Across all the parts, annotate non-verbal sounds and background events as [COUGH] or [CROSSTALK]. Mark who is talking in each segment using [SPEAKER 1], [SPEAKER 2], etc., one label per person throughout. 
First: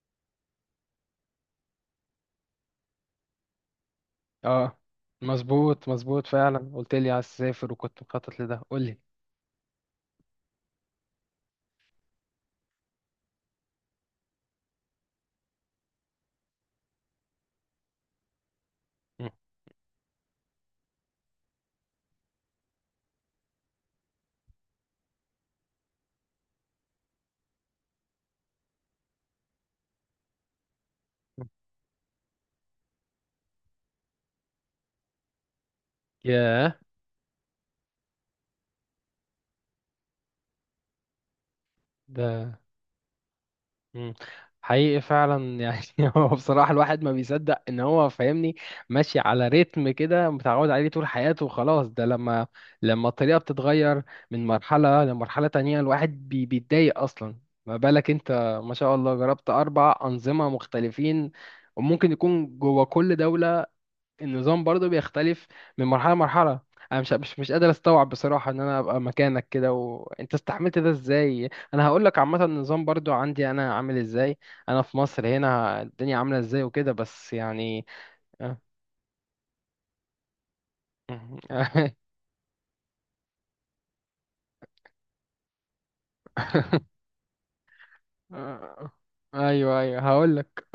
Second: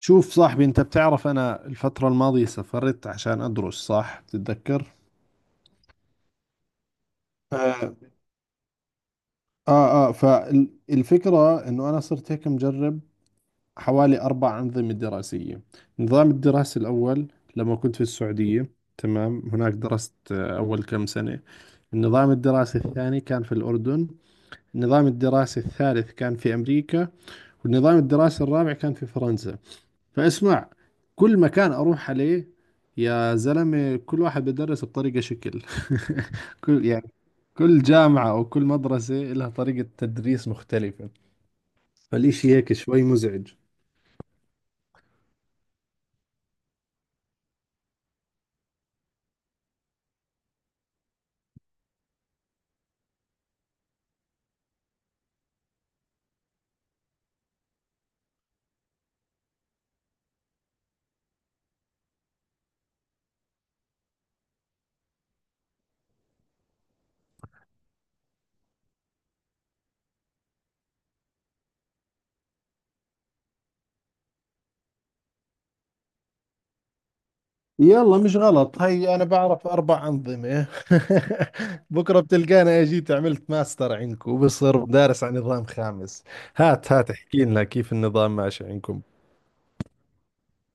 [SPEAKER 1] شوف صاحبي، انت بتعرف انا الفترة الماضية سافرت عشان ادرس، صح؟
[SPEAKER 2] اه.
[SPEAKER 1] تتذكر.
[SPEAKER 2] مظبوط مظبوط فعلا، قلت لي عايز تسافر
[SPEAKER 1] اه
[SPEAKER 2] وكنت مخطط لده، قول لي.
[SPEAKER 1] فالفكرة انه انا صرت هيك مجرب حوالي اربع انظمة دراسية. النظام الدراسي الاول لما كنت في السعودية،
[SPEAKER 2] مم.
[SPEAKER 1] تمام، هناك درست اول كم سنة. النظام الدراسي الثاني كان في الاردن، النظام الدراسي الثالث كان في امريكا، والنظام الدراسي الرابع كان في فرنسا. فاسمع، كل مكان اروح عليه يا زلمة كل واحد بدرس بطريقة شكل. [LAUGHS]
[SPEAKER 2] ياه.
[SPEAKER 1] كل يعني كل جامعة او كل مدرسة لها طريقة تدريس مختلفة. فالإشي
[SPEAKER 2] ده.
[SPEAKER 1] هيك شوي مزعج.
[SPEAKER 2] مم. حقيقي فعلا يعني [LAUGHS] هو بصراحة الواحد ما بيصدق ان هو فاهمني، ماشي على رتم كده متعود عليه طول حياته وخلاص. ده لما الطريقة بتتغير من مرحلة لمرحلة تانية الواحد بيتضايق اصلا، ما بالك انت. ما شاء الله جربت اربع انظمة مختلفين، وممكن يكون جوه كل دولة النظام برضو بيختلف من مرحلة لمرحلة. انا مش قادر استوعب بصراحة ان انا ابقى مكانك كده وانت استحملت ده ازاي. انا هقول لك عامة النظام برضو عندي انا عامل ازاي، انا في مصر هنا الدنيا عاملة ازاي وكده، بس يعني.
[SPEAKER 1] يلا، مش غلط، هي انا بعرف اربع انظمه.
[SPEAKER 2] آه.
[SPEAKER 1] [LAUGHS] بكره بتلقانا اجيت عملت ماستر عندكم وبصير دارس عن نظام خامس.
[SPEAKER 2] [LAUGHS]
[SPEAKER 1] هات احكي لنا كيف النظام ماشي
[SPEAKER 2] آه،
[SPEAKER 1] عندكم.
[SPEAKER 2] ايوه ايوه، هقول لك.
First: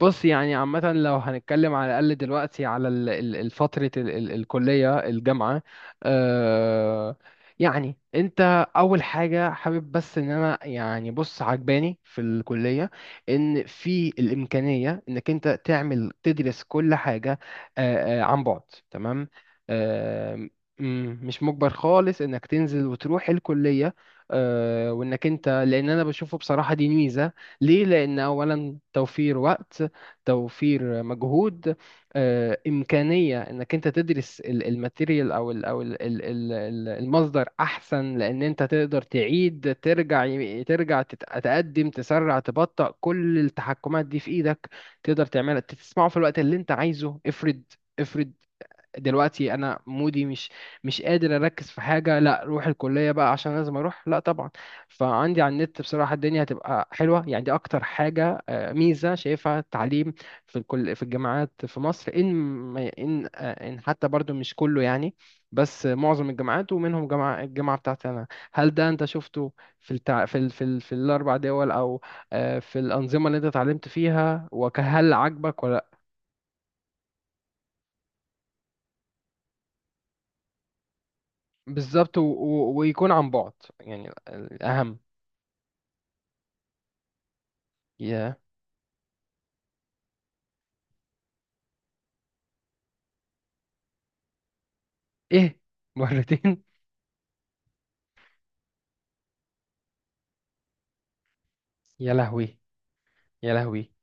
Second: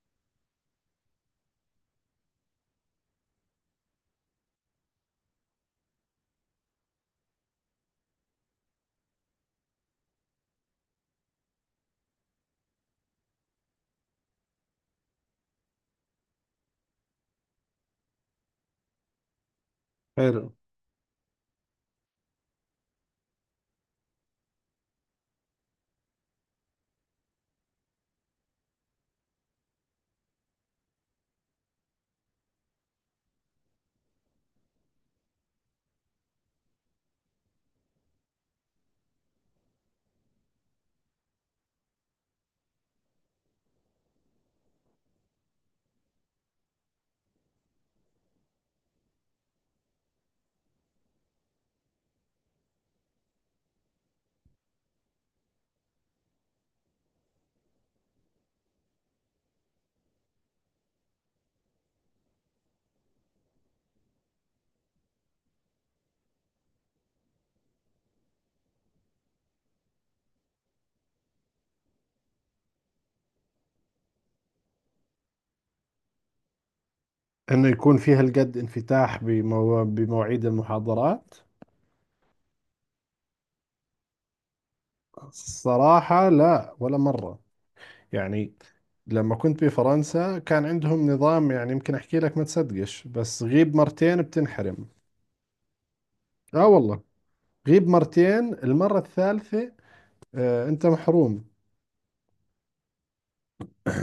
[SPEAKER 2] بص يعني عامه، لو هنتكلم على الاقل دلوقتي على فتره الكليه الجامعه. آه، يعني انت اول حاجه حابب بس ان انا يعني بص، عجباني في الكليه، ان في الامكانيه انك انت تعمل تدرس كل حاجه، عن بعد. تمام. آه،
[SPEAKER 1] حلو
[SPEAKER 2] مش مجبر خالص انك تنزل وتروح الكليه. وانك انت، لان انا بشوفه بصراحة دي ميزة. ليه؟ لان اولا توفير وقت، توفير مجهود. امكانية انك انت تدرس الماتيريال او المصدر احسن، لان انت تقدر تعيد، ترجع، ترجع، تقدم، تسرع، تبطئ، كل التحكمات دي في ايدك. تقدر تعملها، تسمعه في الوقت اللي انت عايزه. افرض، افرض دلوقتي انا مودي، مش قادر اركز في حاجه، لا روح الكليه بقى عشان لازم اروح؟ لا طبعا. فعندي على النت بصراحه الدنيا هتبقى حلوه يعني، دي اكتر حاجه ميزه شايفها التعليم في الكل، في الجامعات في مصر، ان ان حتى برضو مش كله يعني، بس معظم الجامعات ومنهم الجامعه بتاعتي انا. هل ده انت شفته في التع... في ال... في, ال... في الاربع دول، او في الانظمه اللي انت اتعلمت فيها وهل عاجبك ولا؟
[SPEAKER 1] انه يكون في هالقد انفتاح بمواعيد المحاضرات.
[SPEAKER 2] بالظبط، ويكون عن بعد يعني، الأهم.
[SPEAKER 1] الصراحة لا، ولا مرة
[SPEAKER 2] يا،
[SPEAKER 1] يعني. لما كنت بفرنسا كان عندهم نظام، يعني يمكن أحكي لك ما تصدقش، بس غيب مرتين بتنحرم.
[SPEAKER 2] إيه؟ مرتين؟
[SPEAKER 1] آه
[SPEAKER 2] [LAUGHS]
[SPEAKER 1] والله، غيب مرتين، المرة الثالثة آه أنت محروم.
[SPEAKER 2] يا لهوي! يا لهوي!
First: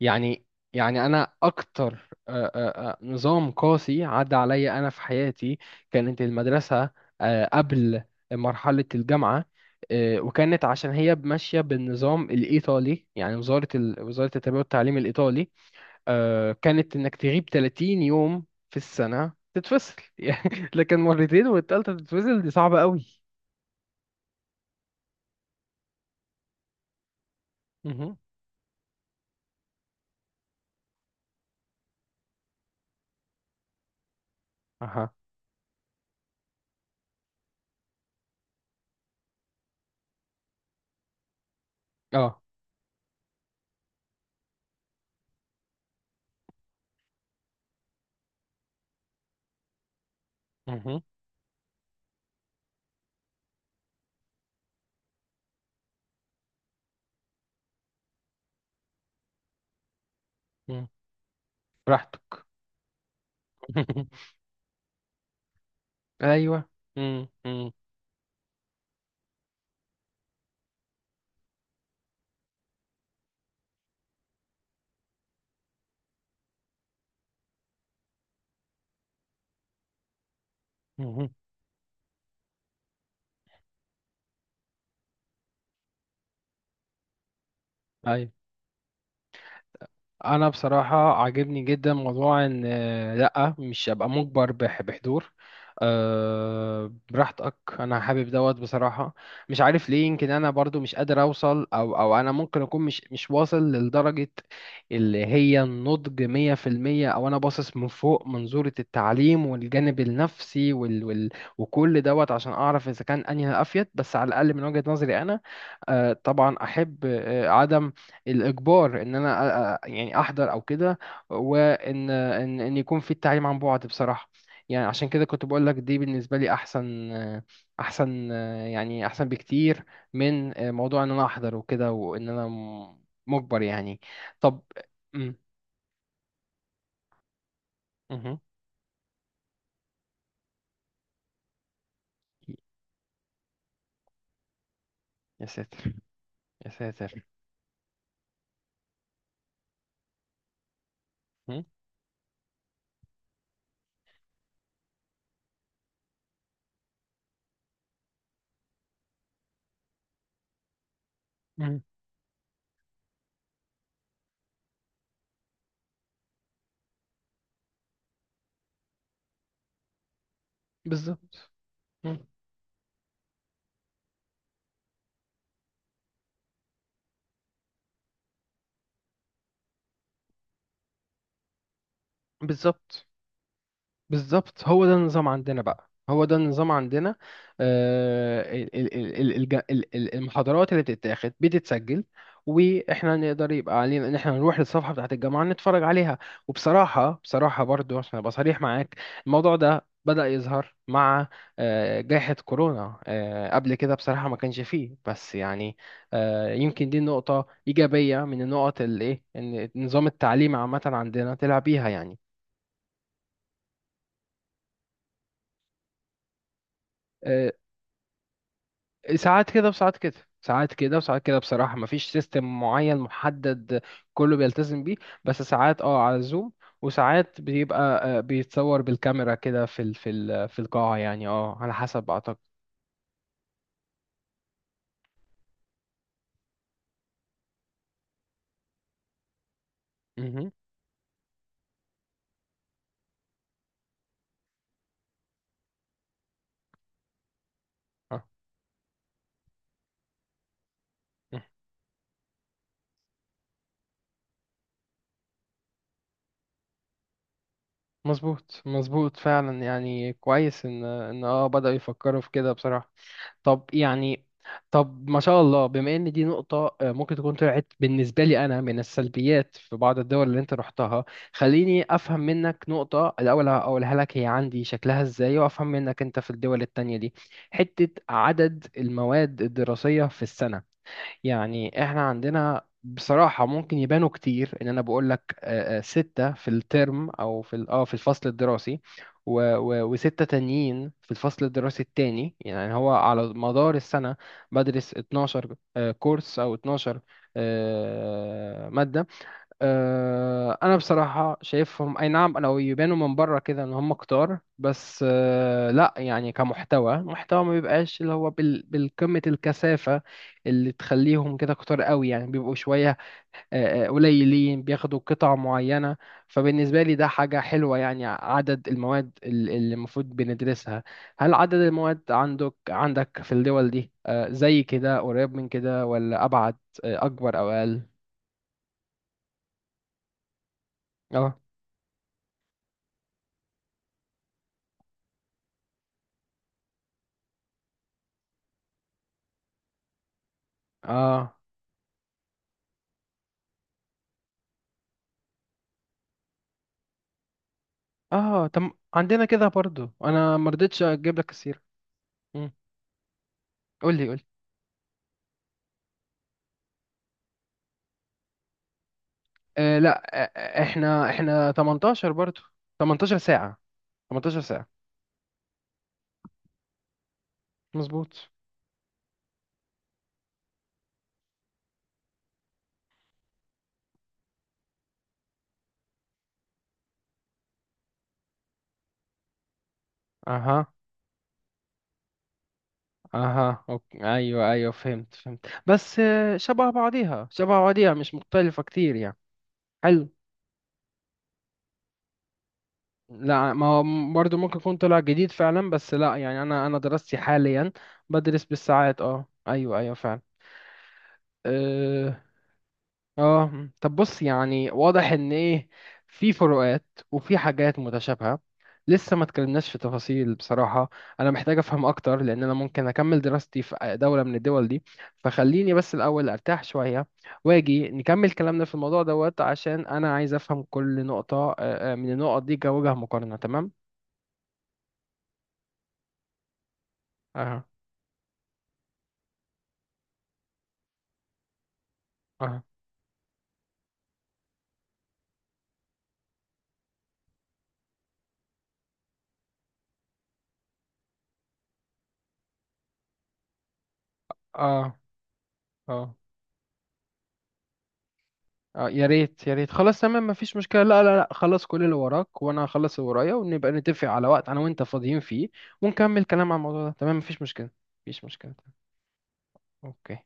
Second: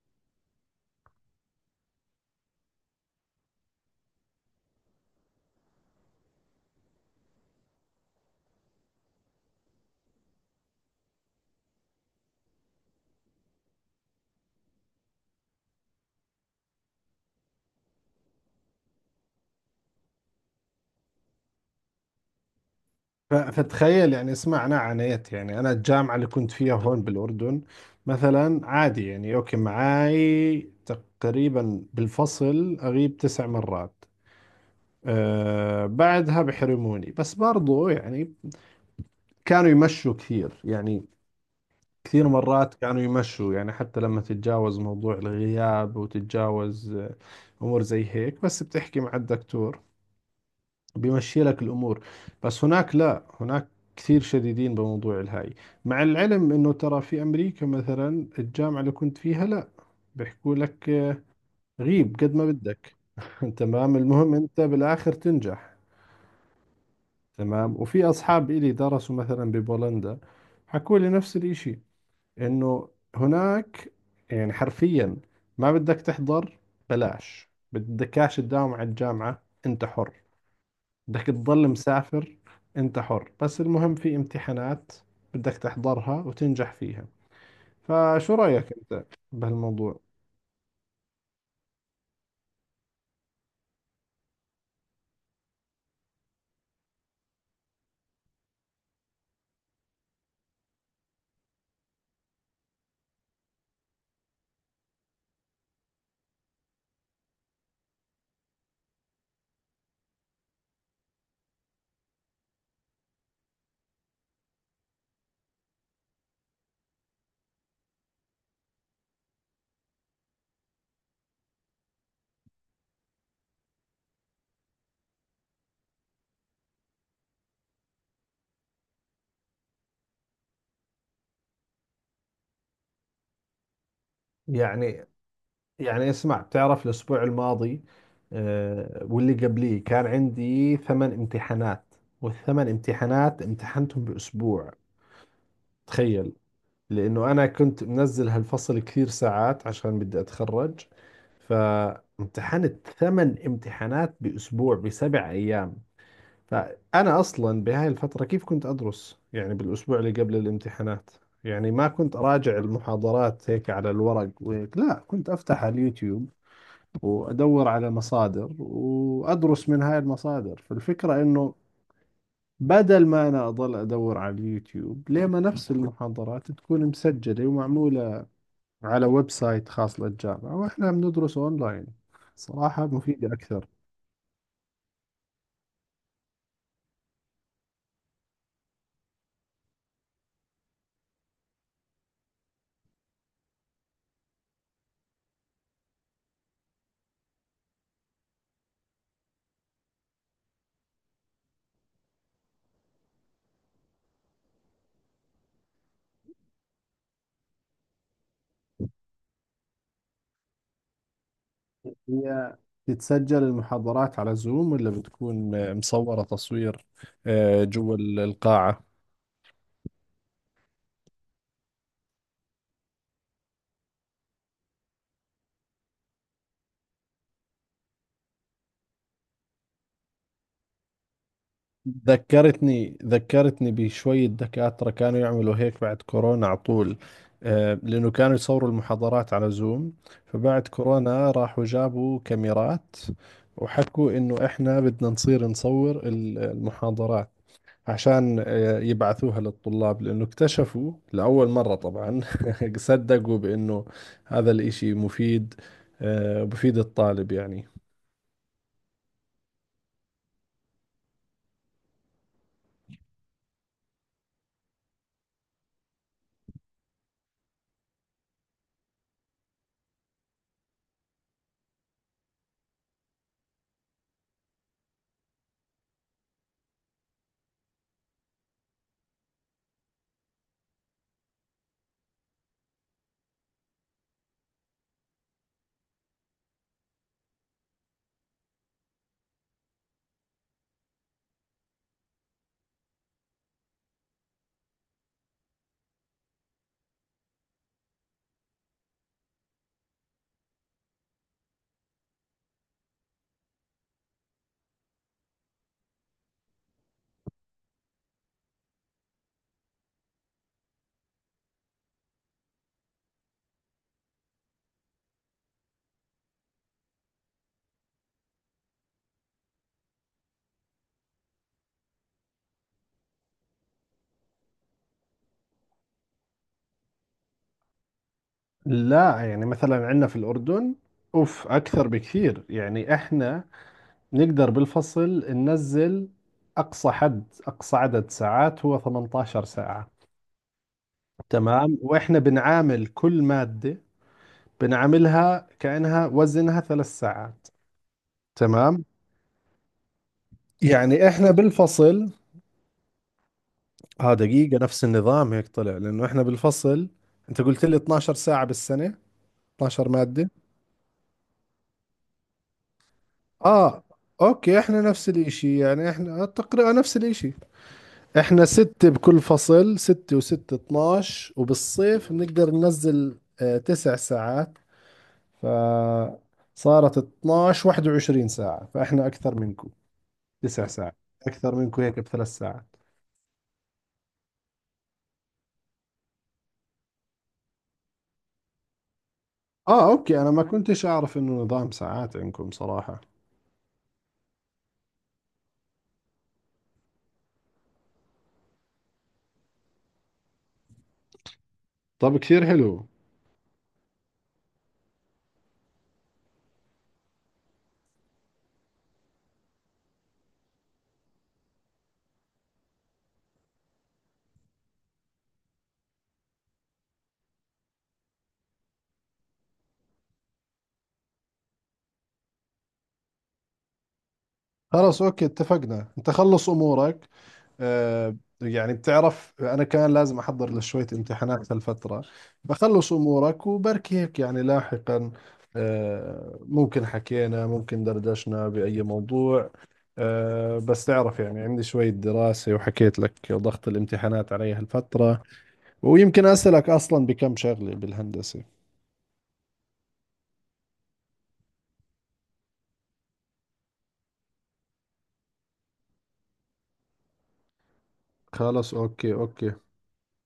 [SPEAKER 2] يعني أنا أكتر نظام قاسي عدى عليا أنا في حياتي كانت المدرسة، قبل مرحلة الجامعة، وكانت عشان هي ماشية بالنظام الإيطالي، يعني وزارة وزارة التربية والتعليم الإيطالي. كانت انك تغيب 30 يوم في السنة تتفصل [LAUGHS] يعني، لكن مرتين والتالتة تتفصل، دي صعبة قوي.
[SPEAKER 1] فتخيل يعني، اسمعنا، عانيت يعني. أنا الجامعة اللي كنت فيها هون بالأردن
[SPEAKER 2] مهم.
[SPEAKER 1] مثلا عادي يعني، أوكي معاي، تقريبا بالفصل أغيب تسع مرات،
[SPEAKER 2] اها.
[SPEAKER 1] آه، بعدها بحرموني، بس برضو يعني كانوا يمشوا كثير يعني. كثير
[SPEAKER 2] اه.
[SPEAKER 1] مرات كانوا يمشوا يعني، حتى لما تتجاوز موضوع الغياب وتتجاوز أمور زي هيك، بس بتحكي مع الدكتور
[SPEAKER 2] مهم.
[SPEAKER 1] بيمشي لك الأمور. بس هناك لا، هناك كثير شديدين بموضوع الهاي. مع العلم إنه ترى في أمريكا مثلا الجامعة اللي كنت فيها لا، بيحكوا
[SPEAKER 2] مم.
[SPEAKER 1] لك غيب قد ما
[SPEAKER 2] براحتك.
[SPEAKER 1] بدك. [LAUGHS] تمام،
[SPEAKER 2] [LAUGHS]
[SPEAKER 1] المهم أنت بالآخر تنجح.
[SPEAKER 2] ايوه. مم. مم.
[SPEAKER 1] تمام، وفي أصحاب إلي درسوا مثلا ببولندا، حكوا لي نفس الإشي، انه هناك يعني حرفيا ما بدك تحضر، بلاش بدكاش تداوم على الجامعة، انت حر، بدك تضل مسافر انت حر، بس المهم في امتحانات بدك تحضرها وتنجح فيها.
[SPEAKER 2] مهم.
[SPEAKER 1] فشو رأيك انت بهالموضوع؟
[SPEAKER 2] انا بصراحه عاجبني جدا موضوع ان، لا، مش ابقى مجبر بحضور. أه براحتك، انا حابب دوت بصراحه. مش عارف ليه، يمكن انا برضو مش قادر اوصل او انا ممكن اكون مش واصل لدرجه اللي هي النضج 100%، او انا باصص من فوق منظوره التعليم والجانب النفسي وال وال وكل دوت عشان اعرف اذا كان انهي الافيد، بس على الاقل من وجهه نظري انا طبعا احب عدم الاجبار ان انا يعني احضر او كده، وان ان ان يكون في التعليم عن بعد بصراحه. يعني عشان كده كنت بقول لك دي بالنسبه لي احسن، احسن يعني، احسن بكتير من موضوع ان انا احضر وكده، وان انا مجبر يعني. طب.
[SPEAKER 1] يعني
[SPEAKER 2] مم.
[SPEAKER 1] يعني اسمع، بتعرف الاسبوع الماضي
[SPEAKER 2] مهم.
[SPEAKER 1] واللي قبليه كان عندي ثمان امتحانات، والثمان امتحانات امتحنتهم باسبوع.
[SPEAKER 2] يا ساتر!
[SPEAKER 1] تخيل،
[SPEAKER 2] يا ساتر!
[SPEAKER 1] لأنه أنا كنت منزل هالفصل كثير ساعات عشان بدي أتخرج،
[SPEAKER 2] مم.
[SPEAKER 1] فامتحنت ثمان امتحانات بأسبوع، بسبع أيام. فأنا أصلا بهاي الفترة كيف كنت أدرس يعني، بالأسبوع اللي قبل الامتحانات يعني
[SPEAKER 2] مم.
[SPEAKER 1] ما كنت أراجع المحاضرات هيك على الورق وهيك، لا، كنت أفتح على اليوتيوب وأدور على مصادر وأدرس من هاي المصادر. فالفكرة
[SPEAKER 2] بالظبط.
[SPEAKER 1] إنه
[SPEAKER 2] مم.
[SPEAKER 1] بدل ما أنا أضل أدور على اليوتيوب، ليه ما نفس المحاضرات تكون مسجلة ومعمولة على ويب سايت خاص للجامعة وإحنا بندرسه أونلاين، صراحة
[SPEAKER 2] بالظبط،
[SPEAKER 1] مفيدة أكثر.
[SPEAKER 2] بالظبط هو ده النظام عندنا بقى، هو ده النظام عندنا. المحاضرات اللي بتتاخد بتتسجل، واحنا نقدر، يبقى علينا ان احنا نروح للصفحه بتاعت الجامعه نتفرج عليها. وبصراحه برضو عشان ابقى صريح معاك، الموضوع ده بدأ يظهر مع جائحة كورونا، قبل كده بصراحة ما كانش فيه، بس يعني يمكن دي نقطة إيجابية من النقط اللي إيه إن نظام التعليم عامة عندنا طلع بيها يعني.
[SPEAKER 1] هي تتسجل المحاضرات على زوم، ولا بتكون مصورة تصوير،
[SPEAKER 2] آه،
[SPEAKER 1] جوا القاعة؟
[SPEAKER 2] ساعات كده وساعات كده ساعات كده وساعات كده، بصراحة مفيش سيستم معين محدد كله بيلتزم بيه، بس ساعات على زوم، وساعات بيبقى بيتصور بالكاميرا كده في القاعة يعني، على حسب أعتقد.
[SPEAKER 1] ذكرتني بشوية دكاترة كانوا يعملوا هيك بعد كورونا على طول، لأنه كانوا يصوروا المحاضرات على زوم،
[SPEAKER 2] مهم.
[SPEAKER 1] فبعد كورونا راحوا جابوا كاميرات وحكوا إنه إحنا بدنا نصير نصور المحاضرات
[SPEAKER 2] اه.
[SPEAKER 1] عشان يبعثوها للطلاب، لأنه اكتشفوا
[SPEAKER 2] مهم.
[SPEAKER 1] لأول مرة طبعا [LAUGHS] صدقوا بأنه هذا الإشي مفيد، بفيد الطالب يعني.
[SPEAKER 2] مظبوط مظبوط فعلا يعني، كويس ان بدأوا يفكروا في كده بصراحة. طب يعني، طب ما شاء الله بما ان دي نقطة ممكن تكون طلعت بالنسبة لي انا من السلبيات في بعض الدول اللي انت رحتها. خليني افهم منك نقطة، الاول اقولها لك هي عندي شكلها ازاي، وافهم منك انت في الدول التانية دي، حتة عدد المواد الدراسية في السنة. يعني احنا عندنا بصراحة ممكن يبانوا كتير، ان انا بقول لك ستة في الترم او في في الفصل الدراسي، وستة تانيين في الفصل الدراسي التاني، يعني هو على مدار السنة بدرس 12 كورس كورس او 12 مادة. انا بصراحه شايفهم، اي نعم انا يبانوا من بره كده ان هم كتار، بس لا يعني كمحتوى، محتوى ما بيبقاش اللي هو بالقمه الكثافه اللي تخليهم كده كتار قوي، يعني بيبقوا شويه، قليلين بياخدوا قطع معينه. فبالنسبه لي ده حاجه حلوه يعني، عدد المواد اللي المفروض بندرسها. هل عدد المواد عندك في الدول دي زي كده قريب من كده ولا ابعد، اكبر او اقل؟
[SPEAKER 1] لا يعني، مثلا عندنا في الأردن
[SPEAKER 2] اه.
[SPEAKER 1] أوف أكثر بكثير. يعني إحنا نقدر بالفصل ننزل أقصى حد، أقصى عدد ساعات هو 18 ساعة،
[SPEAKER 2] اه.
[SPEAKER 1] تمام، وإحنا بنعامل كل مادة بنعاملها كأنها وزنها ثلاث ساعات.
[SPEAKER 2] اه. طب
[SPEAKER 1] تمام.
[SPEAKER 2] عندنا كده برضو، انا ما رضيتش
[SPEAKER 1] يعني
[SPEAKER 2] اجيب لك
[SPEAKER 1] إحنا
[SPEAKER 2] السيره.
[SPEAKER 1] بالفصل،
[SPEAKER 2] مم. قول لي،
[SPEAKER 1] اه
[SPEAKER 2] قول لي.
[SPEAKER 1] دقيقة، نفس النظام هيك طلع، لأنه إحنا بالفصل أنت قلت لي 12 ساعة بالسنة، 12
[SPEAKER 2] لا،
[SPEAKER 1] مادة؟
[SPEAKER 2] احنا 18 برضو. 18 ساعه.
[SPEAKER 1] آه،
[SPEAKER 2] 18
[SPEAKER 1] أوكي،
[SPEAKER 2] ساعه.
[SPEAKER 1] إحنا نفس الإشي يعني، إحنا تقريبا نفس الإشي.
[SPEAKER 2] مظبوط.
[SPEAKER 1] إحنا ستة بكل فصل، ستة وستة 12، وبالصيف بنقدر ننزل آه تسع ساعات، فصارت 12 21 ساعة، فإحنا أكثر منكم تسع
[SPEAKER 2] اها.
[SPEAKER 1] ساعات، أكثر منكم هيك بثلاث ساعات.
[SPEAKER 2] اها. أوكي. ايوه، ايوه، فهمت، فهمت، بس شبه بعضيها، شبه بعضيها، مش مختلفه كتير يعني.
[SPEAKER 1] آه،
[SPEAKER 2] حلو.
[SPEAKER 1] أوكي، أنا ما كنتش أعرف إنه نظام ساعات عندكم صراحة.
[SPEAKER 2] لا ما هو برضو ممكن يكون طلع جديد فعلا، بس لا يعني انا دراستي حاليا بدرس بالساعات. اه ايوه ايوه فعلا. آه،
[SPEAKER 1] طب كثير حلو.
[SPEAKER 2] اه. مم. طب بص يعني، واضح ان ايه، في فروقات وفي حاجات متشابهة. لسه ما اتكلمناش في تفاصيل بصراحة، انا محتاج افهم اكتر لان انا ممكن اكمل دراستي في دولة من الدول دي، فخليني بس الاول ارتاح شوية واجي نكمل كلامنا في الموضوع دوت، عشان انا عايز افهم كل نقطة من النقط دي كوجه مقارنة. تمام.
[SPEAKER 1] خلاص اوكي، اتفقنا، انت خلص امورك،
[SPEAKER 2] اه.
[SPEAKER 1] آه، يعني بتعرف انا كان لازم احضر لشوية امتحانات هالفترة،
[SPEAKER 2] اه.
[SPEAKER 1] بخلص امورك وبركي هيك يعني لاحقا آه ممكن حكينا، ممكن دردشنا بأي موضوع، آه، بس تعرف يعني عندي شوية دراسة وحكيت لك ضغط الامتحانات علي
[SPEAKER 2] اه.
[SPEAKER 1] هالفترة،
[SPEAKER 2] اه.
[SPEAKER 1] ويمكن أسألك أصلا بكم شغلة بالهندسة.
[SPEAKER 2] اه. يا ريت، يا ريت، خلاص تمام مفيش مشكلة. لا لا لا خلاص، كل اللي وراك وانا هخلص اللي ورايا، ونبقى نتفق على وقت انا وانت فاضيين فيه، ونكمل كلام عن الموضوع ده. تمام مفيش مشكلة، مفيش مشكلة.
[SPEAKER 1] خلاص اوكي اوكي.
[SPEAKER 2] اوكي.